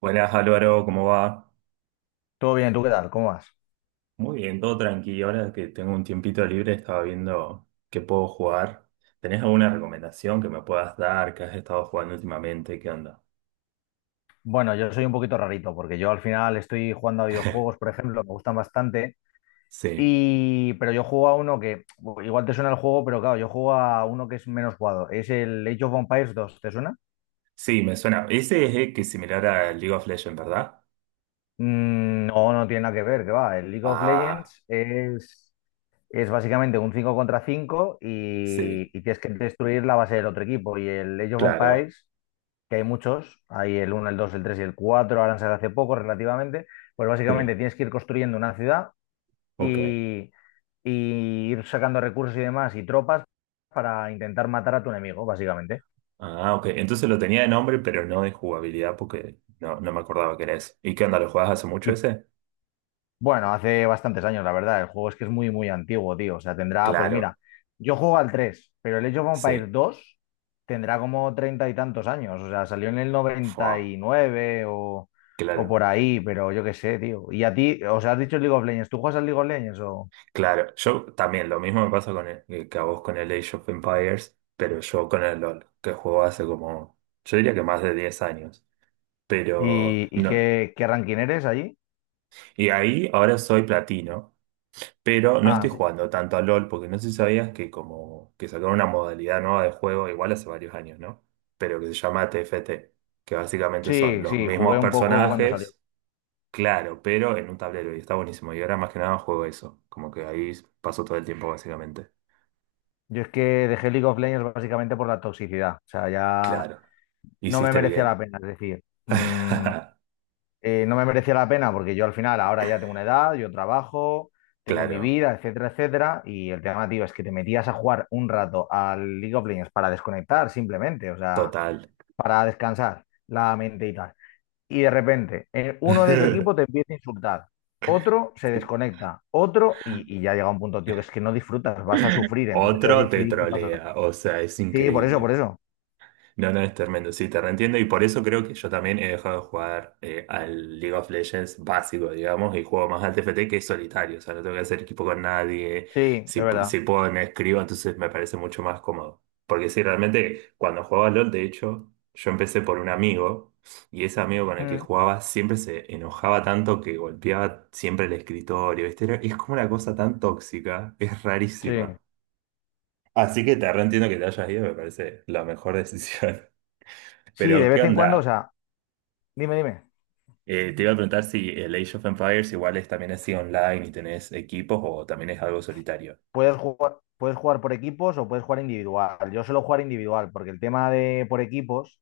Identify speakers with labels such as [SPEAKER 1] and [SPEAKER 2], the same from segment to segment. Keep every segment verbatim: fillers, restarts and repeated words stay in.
[SPEAKER 1] Buenas Álvaro, ¿cómo va?
[SPEAKER 2] Todo bien, ¿tú qué tal? ¿Cómo vas?
[SPEAKER 1] Muy bien, todo tranquilo. Ahora que tengo un tiempito libre, estaba viendo qué puedo jugar. ¿Tenés alguna recomendación que me puedas dar? ¿Qué has estado jugando últimamente? ¿Qué onda?
[SPEAKER 2] Bueno, yo soy un poquito rarito porque yo al final estoy jugando a videojuegos, por ejemplo, me gustan bastante,
[SPEAKER 1] Sí,
[SPEAKER 2] y... pero yo juego a uno que bu- igual te suena el juego, pero claro, yo juego a uno que es menos jugado. Es el Age of Empires dos, ¿te suena?
[SPEAKER 1] sí, me suena. Ese es el que es similar a League of Legends, ¿verdad?
[SPEAKER 2] Mm, no, no tiene nada que ver, que va. El League of
[SPEAKER 1] Ah,
[SPEAKER 2] Legends es, es básicamente un cinco contra cinco y...
[SPEAKER 1] sí,
[SPEAKER 2] y tienes que destruir la base del otro equipo. Y el Age of
[SPEAKER 1] claro,
[SPEAKER 2] Empires, que hay muchos, hay el uno, el dos, el tres y el cuatro, ahora han salido hace poco relativamente, pues básicamente
[SPEAKER 1] sí,
[SPEAKER 2] tienes que ir construyendo una ciudad
[SPEAKER 1] ok.
[SPEAKER 2] y, y ir sacando recursos y demás y tropas para intentar matar a tu enemigo, básicamente.
[SPEAKER 1] Ah, ok. Entonces lo tenía de nombre, pero no de jugabilidad porque no, no me acordaba que era eso. ¿Y qué onda? ¿Lo jugabas hace mucho
[SPEAKER 2] Y
[SPEAKER 1] ese?
[SPEAKER 2] Bueno, hace bastantes años, la verdad. El juego es que es muy, muy antiguo, tío. O sea, tendrá, pues
[SPEAKER 1] Claro,
[SPEAKER 2] mira, yo juego al tres, pero el Age of Empires
[SPEAKER 1] sí.
[SPEAKER 2] dos tendrá como treinta y tantos años. O sea, salió en el
[SPEAKER 1] Fua,
[SPEAKER 2] noventa y nueve o, o
[SPEAKER 1] claro.
[SPEAKER 2] por ahí, pero yo qué sé, tío. Y a ti, o sea, has dicho League of Legends. ¿Tú juegas al League of Legends o...?
[SPEAKER 1] Claro, yo también, lo mismo me pasa con el- eh, que a vos con el Age of Empires, pero yo con el LOL, que juego hace como, yo diría que más de diez años, pero
[SPEAKER 2] ¿Y, y
[SPEAKER 1] no.
[SPEAKER 2] qué, qué ranking eres allí?
[SPEAKER 1] Y ahí ahora soy platino, pero no
[SPEAKER 2] Ah,
[SPEAKER 1] estoy
[SPEAKER 2] sí.
[SPEAKER 1] jugando tanto al LOL, porque no sé si sabías que como que sacaron una modalidad nueva de juego, igual hace varios años, ¿no? Pero que se llama T F T, que básicamente son
[SPEAKER 2] Sí,
[SPEAKER 1] los
[SPEAKER 2] sí,
[SPEAKER 1] mismos
[SPEAKER 2] jugué un poco cuando salió.
[SPEAKER 1] personajes, claro, pero en un tablero, y está buenísimo, y ahora más que nada juego eso, como que ahí paso todo el tiempo básicamente.
[SPEAKER 2] Yo es que dejé League of Legends básicamente por la toxicidad. O sea, ya
[SPEAKER 1] Claro,
[SPEAKER 2] no me
[SPEAKER 1] hiciste
[SPEAKER 2] merecía la
[SPEAKER 1] bien.
[SPEAKER 2] pena. Es decir, mm, eh, no me merecía la pena porque yo al final ahora ya tengo una edad, yo trabajo, tengo mi
[SPEAKER 1] Claro,
[SPEAKER 2] vida, etcétera, etcétera. Y el tema, tío, es que te metías a jugar un rato al League of Legends para desconectar simplemente, o sea,
[SPEAKER 1] total.
[SPEAKER 2] para descansar la mente y tal. Y de repente, eh, uno de tu equipo te empieza a insultar, otro se desconecta, otro, y, y ya llega un punto, tío, que es que no disfrutas, vas a sufrir. Entonces yo
[SPEAKER 1] Otro te
[SPEAKER 2] decidí qué pasa.
[SPEAKER 1] trolea, o sea, es
[SPEAKER 2] Sí, por eso, por
[SPEAKER 1] increíble.
[SPEAKER 2] eso.
[SPEAKER 1] No, no, es tremendo, sí, te reentiendo y por eso creo que yo también he dejado de jugar eh, al League of Legends básico, digamos, y juego más al T F T que es solitario, o sea, no tengo que hacer equipo con nadie,
[SPEAKER 2] Sí,
[SPEAKER 1] si,
[SPEAKER 2] es
[SPEAKER 1] pu-
[SPEAKER 2] verdad.
[SPEAKER 1] si puedo me escribo, entonces me parece mucho más cómodo. Porque sí, realmente cuando jugaba LOL, de hecho, yo empecé por un amigo y ese amigo con el que
[SPEAKER 2] Mm,
[SPEAKER 1] jugaba siempre se enojaba tanto que golpeaba siempre el escritorio, ¿viste? Era- es como una cosa tan tóxica, es
[SPEAKER 2] sí.
[SPEAKER 1] rarísima. Así que te reentiendo que te hayas ido, me parece la mejor decisión.
[SPEAKER 2] Sí, de
[SPEAKER 1] Pero, ¿qué
[SPEAKER 2] vez en cuando, o
[SPEAKER 1] onda?
[SPEAKER 2] sea, dime, dime.
[SPEAKER 1] Eh, te iba a preguntar si el Age of Empires igual es, también así online y tenés equipos o también es algo solitario.
[SPEAKER 2] Puedes jugar, puedes jugar por equipos o puedes jugar individual. Yo suelo jugar individual porque el tema de por equipos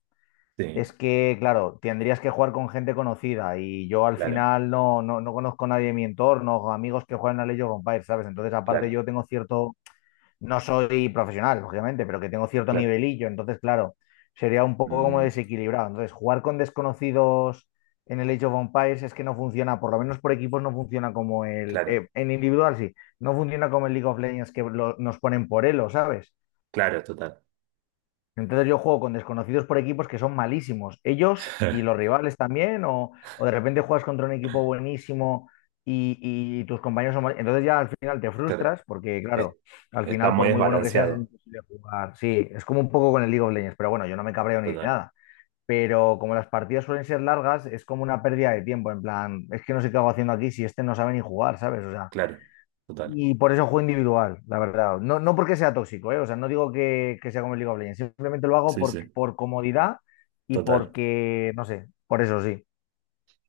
[SPEAKER 1] Sí,
[SPEAKER 2] es que, claro, tendrías que jugar con gente conocida y yo al
[SPEAKER 1] claro,
[SPEAKER 2] final no, no, no conozco a nadie de mi entorno, amigos que juegan a Age of Empires, ¿sabes? Entonces, aparte,
[SPEAKER 1] claro,
[SPEAKER 2] yo tengo cierto, no soy profesional, lógicamente, pero que tengo cierto
[SPEAKER 1] claro.
[SPEAKER 2] nivelillo, entonces, claro, sería un poco como
[SPEAKER 1] Mm,
[SPEAKER 2] desequilibrado. Entonces, jugar con desconocidos en el Age of Empires es que no funciona, por lo menos por equipos no funciona como el...
[SPEAKER 1] claro,
[SPEAKER 2] eh, en individual sí, no funciona como el League of Legends que lo- nos ponen por elo, ¿sabes?
[SPEAKER 1] claro, total.
[SPEAKER 2] Entonces yo juego con desconocidos por equipos que son malísimos, ellos y los rivales también, o, o de repente juegas contra un equipo buenísimo y, y tus compañeros son mal- Entonces ya al final te
[SPEAKER 1] Claro,
[SPEAKER 2] frustras porque,
[SPEAKER 1] es-
[SPEAKER 2] claro, al
[SPEAKER 1] está
[SPEAKER 2] final
[SPEAKER 1] muy
[SPEAKER 2] por muy bueno que seas es
[SPEAKER 1] desbalanceado.
[SPEAKER 2] imposible jugar. Sí, es como un poco con el League of Legends, pero bueno, yo no me cabreo ni
[SPEAKER 1] Total,
[SPEAKER 2] nada. Pero como las partidas suelen ser largas, es como una pérdida de tiempo, en plan, es que no sé qué hago haciendo aquí si este no sabe ni jugar, ¿sabes? O sea,
[SPEAKER 1] claro, total.
[SPEAKER 2] y por eso juego individual, la verdad. No, no porque sea tóxico, ¿eh? O sea, no digo que, que sea como el League of Legends. Simplemente lo hago
[SPEAKER 1] Sí,
[SPEAKER 2] por,
[SPEAKER 1] sí,
[SPEAKER 2] por comodidad y
[SPEAKER 1] total.
[SPEAKER 2] porque, no sé, por eso sí.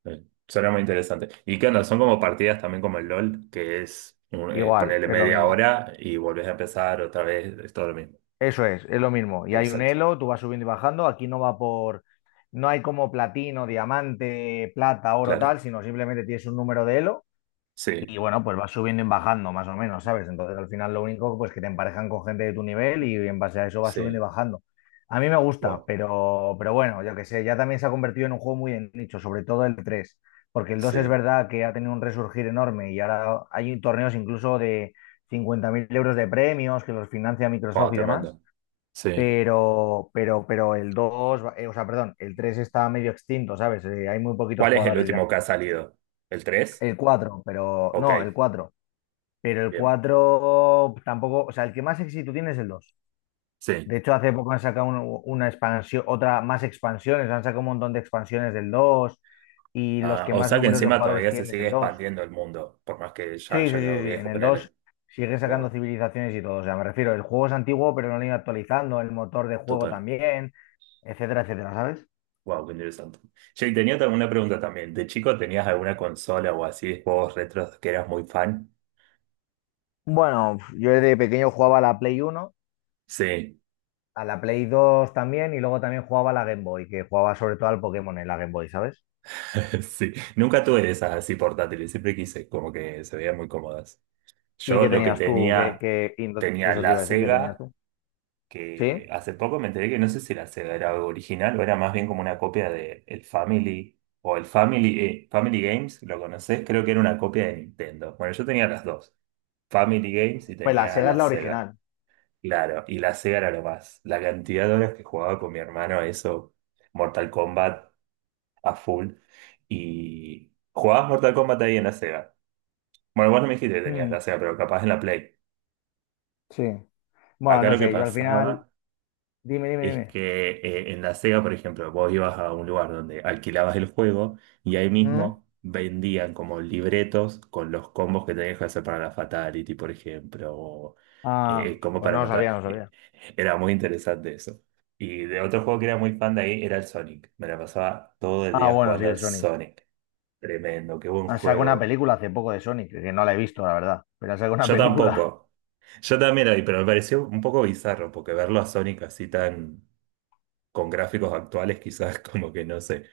[SPEAKER 1] Eh, Suena muy interesante. ¿Y qué onda? Son como partidas también como el LOL, que es un- eh,
[SPEAKER 2] Igual,
[SPEAKER 1] ponerle
[SPEAKER 2] es lo
[SPEAKER 1] media
[SPEAKER 2] mismo.
[SPEAKER 1] hora y volvés a empezar otra vez, es todo lo mismo.
[SPEAKER 2] Eso es, es lo mismo. Y hay un
[SPEAKER 1] Exacto,
[SPEAKER 2] elo, tú vas subiendo y bajando. Aquí no va por... No hay como platino, diamante, plata, oro,
[SPEAKER 1] claro.
[SPEAKER 2] tal, sino simplemente tienes un número de elo. Y
[SPEAKER 1] Sí,
[SPEAKER 2] bueno, pues vas subiendo y bajando, más o menos, ¿sabes? Entonces al final lo único pues que te emparejan con gente de tu nivel y en base a eso vas subiendo y
[SPEAKER 1] sí,
[SPEAKER 2] bajando. A mí me gusta,
[SPEAKER 1] wow,
[SPEAKER 2] pero, pero bueno, yo que sé, ya también se ha convertido en un juego muy de nicho, sobre todo el tres porque el dos es
[SPEAKER 1] sí,
[SPEAKER 2] verdad que ha tenido un resurgir enorme y ahora hay torneos incluso de cincuenta mil euros de premios que los financia
[SPEAKER 1] wow,
[SPEAKER 2] Microsoft y demás,
[SPEAKER 1] tremendo. Sí.
[SPEAKER 2] pero, pero, pero el dos, eh, o sea, perdón, el tres está medio extinto, ¿sabes? Eh, hay muy poquitos
[SPEAKER 1] ¿Cuál es el
[SPEAKER 2] jugadores ya.
[SPEAKER 1] último que ha salido? ¿El tres?
[SPEAKER 2] El cuatro, pero
[SPEAKER 1] Ok,
[SPEAKER 2] no, el cuatro, pero el
[SPEAKER 1] bien,
[SPEAKER 2] cuatro tampoco, o sea, el que más éxito tiene es el dos.
[SPEAKER 1] sí.
[SPEAKER 2] De hecho, hace poco han sacado un- una expansión, otra más, expansiones, han sacado un montón de expansiones del dos y los
[SPEAKER 1] Ah,
[SPEAKER 2] que
[SPEAKER 1] o
[SPEAKER 2] más
[SPEAKER 1] sea que
[SPEAKER 2] números de
[SPEAKER 1] encima
[SPEAKER 2] jugadores
[SPEAKER 1] todavía se
[SPEAKER 2] tienen es
[SPEAKER 1] sigue
[SPEAKER 2] el dos.
[SPEAKER 1] expandiendo el mundo, por más que ya
[SPEAKER 2] Sí, sí,
[SPEAKER 1] haya quedado
[SPEAKER 2] sí, sí, en
[SPEAKER 1] viejo,
[SPEAKER 2] el dos
[SPEAKER 1] ponele.
[SPEAKER 2] sigue sacando
[SPEAKER 1] Wow,
[SPEAKER 2] civilizaciones y todo. O sea, me refiero, el juego es antiguo, pero no lo han ido actualizando, el motor de juego
[SPEAKER 1] total.
[SPEAKER 2] también, etcétera, etcétera, ¿sabes?
[SPEAKER 1] Wow, qué interesante. Che, tenía tam- una pregunta también. ¿De chico tenías alguna consola o así de juegos retros que eras muy fan?
[SPEAKER 2] Bueno, yo de pequeño jugaba a la Play uno,
[SPEAKER 1] Sí,
[SPEAKER 2] a la Play dos también y luego también jugaba a la Game Boy, que jugaba sobre todo al Pokémon en la Game Boy, ¿sabes?
[SPEAKER 1] sí. Nunca tuve de esas así portátiles, siempre quise, como que se veían muy cómodas.
[SPEAKER 2] ¿Y
[SPEAKER 1] Yo
[SPEAKER 2] qué
[SPEAKER 1] lo que
[SPEAKER 2] tenías tú? ¿Qué,
[SPEAKER 1] tenía,
[SPEAKER 2] qué- y no-
[SPEAKER 1] tenía
[SPEAKER 2] eso te
[SPEAKER 1] la
[SPEAKER 2] iba a decir, qué tenías
[SPEAKER 1] Sega,
[SPEAKER 2] tú?
[SPEAKER 1] que
[SPEAKER 2] ¿Sí?
[SPEAKER 1] hace poco me enteré que no sé si la Sega era original o era más bien como una copia de el Family o el Family, eh, Family Games, ¿lo conocés? Creo que era una copia de Nintendo. Bueno, yo tenía las dos, Family Games y
[SPEAKER 2] Pues la
[SPEAKER 1] tenía
[SPEAKER 2] Sega es
[SPEAKER 1] la
[SPEAKER 2] la
[SPEAKER 1] Sega.
[SPEAKER 2] original.
[SPEAKER 1] Claro, y la Sega era lo más. La cantidad de horas que jugaba con mi hermano, a eso, Mortal Kombat a full. Y jugabas Mortal Kombat ahí en la Sega. Bueno, vos no me dijiste que tenías
[SPEAKER 2] Mm,
[SPEAKER 1] la Sega, pero capaz en la Play.
[SPEAKER 2] sí. Bueno,
[SPEAKER 1] Acá
[SPEAKER 2] no
[SPEAKER 1] lo que
[SPEAKER 2] sé, yo al final.
[SPEAKER 1] pasaba
[SPEAKER 2] Dime, dime,
[SPEAKER 1] es
[SPEAKER 2] dime.
[SPEAKER 1] que eh, en la Sega, por ejemplo, vos ibas a un lugar donde alquilabas el juego y ahí
[SPEAKER 2] ¿Mm?
[SPEAKER 1] mismo vendían como libretos con los combos que tenías que hacer para la Fatality, por ejemplo, o eh,
[SPEAKER 2] Ah,
[SPEAKER 1] eh, como
[SPEAKER 2] pues
[SPEAKER 1] para
[SPEAKER 2] no lo
[SPEAKER 1] matar.
[SPEAKER 2] sabía, no lo
[SPEAKER 1] Y
[SPEAKER 2] sabía.
[SPEAKER 1] era muy interesante eso. Y de otro juego que era muy fan de ahí era el Sonic. Me la pasaba todo el
[SPEAKER 2] Ah,
[SPEAKER 1] día
[SPEAKER 2] bueno, sí,
[SPEAKER 1] jugando al
[SPEAKER 2] el Sonic.
[SPEAKER 1] Sonic. Tremendo, qué buen
[SPEAKER 2] Han sacado una
[SPEAKER 1] juego.
[SPEAKER 2] película hace poco de Sonic, que no la he visto, la verdad. Pero han sacado una
[SPEAKER 1] Yo
[SPEAKER 2] película.
[SPEAKER 1] tampoco. Yo también ahí, pero me pareció un poco bizarro porque verlo a Sonic así tan con gráficos actuales quizás como que no sé,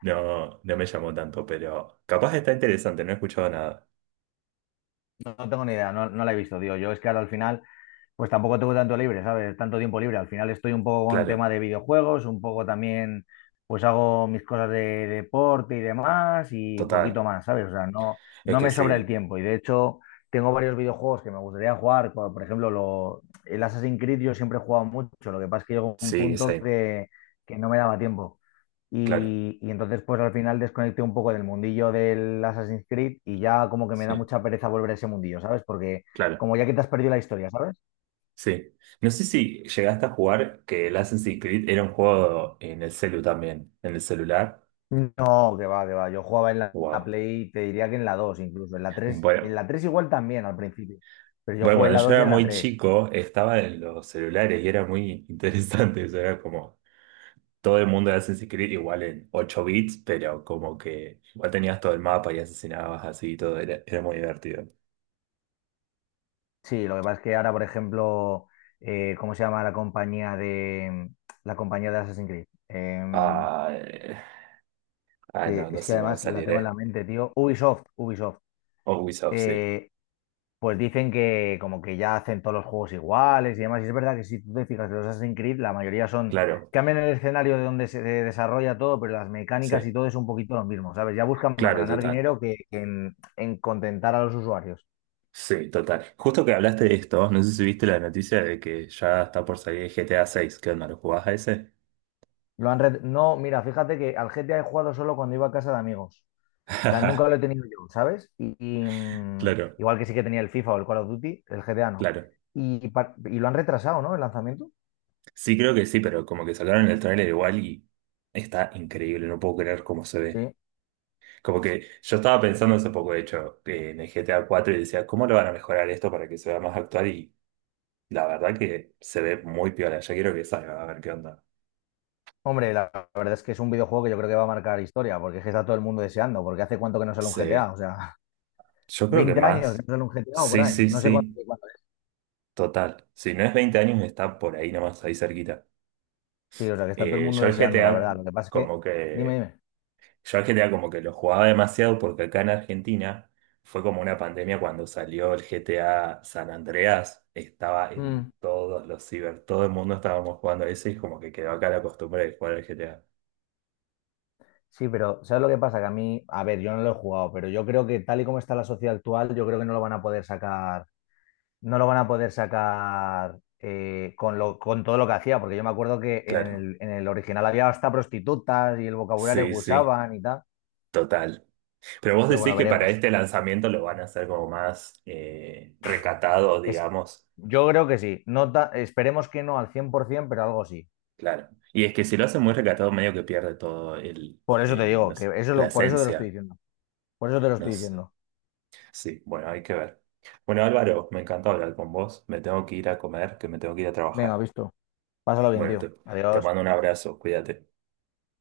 [SPEAKER 1] no, no me llamó tanto, pero capaz está interesante, no he escuchado nada.
[SPEAKER 2] No, no tengo ni idea, no, no la he visto, tío. Yo es que ahora al final pues tampoco tengo tanto libre, ¿sabes? Tanto tiempo libre. Al final estoy un poco con
[SPEAKER 1] Claro,
[SPEAKER 2] tema de videojuegos, un poco también, pues hago mis cosas de, deporte y demás y
[SPEAKER 1] total.
[SPEAKER 2] poquito más, ¿sabes? O sea, no,
[SPEAKER 1] Es
[SPEAKER 2] no
[SPEAKER 1] que
[SPEAKER 2] me sobra el
[SPEAKER 1] sí,
[SPEAKER 2] tiempo y de hecho tengo varios videojuegos que me gustaría jugar, como, por ejemplo, lo, el Assassin's Creed yo siempre he jugado mucho, lo que pasa es que llegó un
[SPEAKER 1] sí,
[SPEAKER 2] punto
[SPEAKER 1] sí,
[SPEAKER 2] que, que no me daba tiempo.
[SPEAKER 1] claro,
[SPEAKER 2] Y, y entonces pues al final desconecté un poco del mundillo del Assassin's Creed y ya como que me da
[SPEAKER 1] sí,
[SPEAKER 2] mucha pereza volver a ese mundillo, ¿sabes? Porque
[SPEAKER 1] claro,
[SPEAKER 2] como ya que te has perdido la historia, ¿sabes?
[SPEAKER 1] sí. No sé si llegaste a jugar que el Assassin's Creed era un juego en el celu también, en el celular.
[SPEAKER 2] No, que va, que va. Yo jugaba en la la
[SPEAKER 1] Wow.
[SPEAKER 2] Play, te diría que en la dos, incluso. En la tres, en
[SPEAKER 1] Bueno,
[SPEAKER 2] la tres igual también al principio. Pero yo
[SPEAKER 1] bueno,
[SPEAKER 2] jugué en
[SPEAKER 1] cuando
[SPEAKER 2] la
[SPEAKER 1] yo
[SPEAKER 2] dos y
[SPEAKER 1] era
[SPEAKER 2] en la
[SPEAKER 1] muy
[SPEAKER 2] tres.
[SPEAKER 1] chico, estaba en los celulares y era muy interesante, eso era como todo el mundo de Assassin's Creed igual en ocho bits, pero como que igual tenías todo el mapa y asesinabas así y todo, era, era muy divertido.
[SPEAKER 2] Sí, lo que pasa es que ahora, por ejemplo, eh, ¿cómo se llama la compañía de la compañía de Assassin's Creed? Em,
[SPEAKER 1] Ah, eh, ay,
[SPEAKER 2] que
[SPEAKER 1] no, no
[SPEAKER 2] es
[SPEAKER 1] sé
[SPEAKER 2] que
[SPEAKER 1] si me va a
[SPEAKER 2] además la
[SPEAKER 1] salir,
[SPEAKER 2] tengo en la
[SPEAKER 1] ¿eh?
[SPEAKER 2] mente, tío. Ubisoft, Ubisoft.
[SPEAKER 1] O Ubisoft, sí.
[SPEAKER 2] Eh, Pues dicen que como que ya hacen todos los juegos iguales y demás. Y es verdad que si tú te fijas de los Assassin's Creed, la mayoría son,
[SPEAKER 1] Claro,
[SPEAKER 2] cambian el escenario de donde se de- desarrolla todo, pero las
[SPEAKER 1] sí,
[SPEAKER 2] mecánicas y todo es un poquito lo mismo, ¿sabes? Ya buscan más
[SPEAKER 1] claro,
[SPEAKER 2] ganar
[SPEAKER 1] total.
[SPEAKER 2] dinero que que en, en contentar a los usuarios.
[SPEAKER 1] Sí, total. Justo que hablaste de esto, no sé si viste la noticia de que ya está por salir G T A seis. ¿Qué onda? ¿Lo jugás a ese?
[SPEAKER 2] Lo han red- no, mira, fíjate que al G T A he jugado solo cuando iba a casa de amigos. O sea, nunca lo he tenido yo, ¿sabes? Y, y, mm,
[SPEAKER 1] Claro,
[SPEAKER 2] igual que sí que tenía el FIFA o el Call of Duty, el G T A no.
[SPEAKER 1] claro.
[SPEAKER 2] Y, par- y lo han retrasado, ¿no? El lanzamiento.
[SPEAKER 1] Sí, creo que sí, pero como que sacaron el tráiler igual y está increíble, no puedo creer cómo se ve.
[SPEAKER 2] Sí.
[SPEAKER 1] Como que yo estaba pensando hace poco, de hecho, que en el G T A cuatro y decía, ¿cómo lo van a mejorar esto para que se vea más actual? Y la verdad que se ve muy piola. Ya quiero que salga, a ver qué onda.
[SPEAKER 2] Hombre, la la verdad es que es un videojuego que yo creo que va a marcar historia, porque es que está todo el mundo deseando, porque hace cuánto que no sale un
[SPEAKER 1] Sí,
[SPEAKER 2] G T A, o sea,
[SPEAKER 1] yo creo que
[SPEAKER 2] veinte años que no
[SPEAKER 1] más.
[SPEAKER 2] sale un G T A o por
[SPEAKER 1] Sí,
[SPEAKER 2] ahí,
[SPEAKER 1] sí,
[SPEAKER 2] no sé cuánto,
[SPEAKER 1] sí,
[SPEAKER 2] cuánto es.
[SPEAKER 1] total. Si no es veinte años, está por ahí nomás, ahí cerquita.
[SPEAKER 2] Sí, o sea, que está todo el mundo
[SPEAKER 1] Eh, yo el
[SPEAKER 2] deseando, la
[SPEAKER 1] GTA,
[SPEAKER 2] verdad. Lo que pasa es que,
[SPEAKER 1] como
[SPEAKER 2] dime,
[SPEAKER 1] que
[SPEAKER 2] dime.
[SPEAKER 1] Yo al G T A como que lo jugaba demasiado porque acá en Argentina fue como una pandemia cuando salió el G T A San Andreas, estaba
[SPEAKER 2] Mm,
[SPEAKER 1] en todos los ciber, todo el mundo estábamos jugando ese y como que quedó acá la costumbre de jugar al G T A.
[SPEAKER 2] sí, pero ¿sabes lo que pasa? Que a mí, a ver, yo no lo he jugado, pero yo creo que tal y como está la sociedad actual, yo creo que no lo van a poder sacar, no lo van a poder sacar, eh, con lo, con todo lo que hacía, porque yo me acuerdo que en
[SPEAKER 1] Claro,
[SPEAKER 2] el, en el original había hasta prostitutas y el vocabulario
[SPEAKER 1] sí,
[SPEAKER 2] que
[SPEAKER 1] sí,
[SPEAKER 2] usaban y tal,
[SPEAKER 1] total. Pero vos
[SPEAKER 2] pero bueno,
[SPEAKER 1] decís que para
[SPEAKER 2] veremos.
[SPEAKER 1] este lanzamiento lo van a hacer como más eh, recatado,
[SPEAKER 2] Es,
[SPEAKER 1] digamos.
[SPEAKER 2] yo creo que sí. No ta- esperemos que no al cien por ciento, pero algo sí.
[SPEAKER 1] Claro. Y es que si lo hacen muy recatado, medio que pierde todo el,
[SPEAKER 2] Por eso te
[SPEAKER 1] el, no
[SPEAKER 2] digo, que
[SPEAKER 1] sé,
[SPEAKER 2] eso es
[SPEAKER 1] la
[SPEAKER 2] lo, por eso te lo estoy
[SPEAKER 1] esencia.
[SPEAKER 2] diciendo. Por eso te lo
[SPEAKER 1] No
[SPEAKER 2] estoy
[SPEAKER 1] sé.
[SPEAKER 2] diciendo.
[SPEAKER 1] Sí, bueno, hay que ver. Bueno, Álvaro, me encanta hablar con vos. Me tengo que ir a comer, que me tengo que ir a
[SPEAKER 2] Venga,
[SPEAKER 1] trabajar.
[SPEAKER 2] visto. Pásalo bien,
[SPEAKER 1] Bueno,
[SPEAKER 2] tío.
[SPEAKER 1] te, te
[SPEAKER 2] Adiós.
[SPEAKER 1] mando un abrazo, cuídate.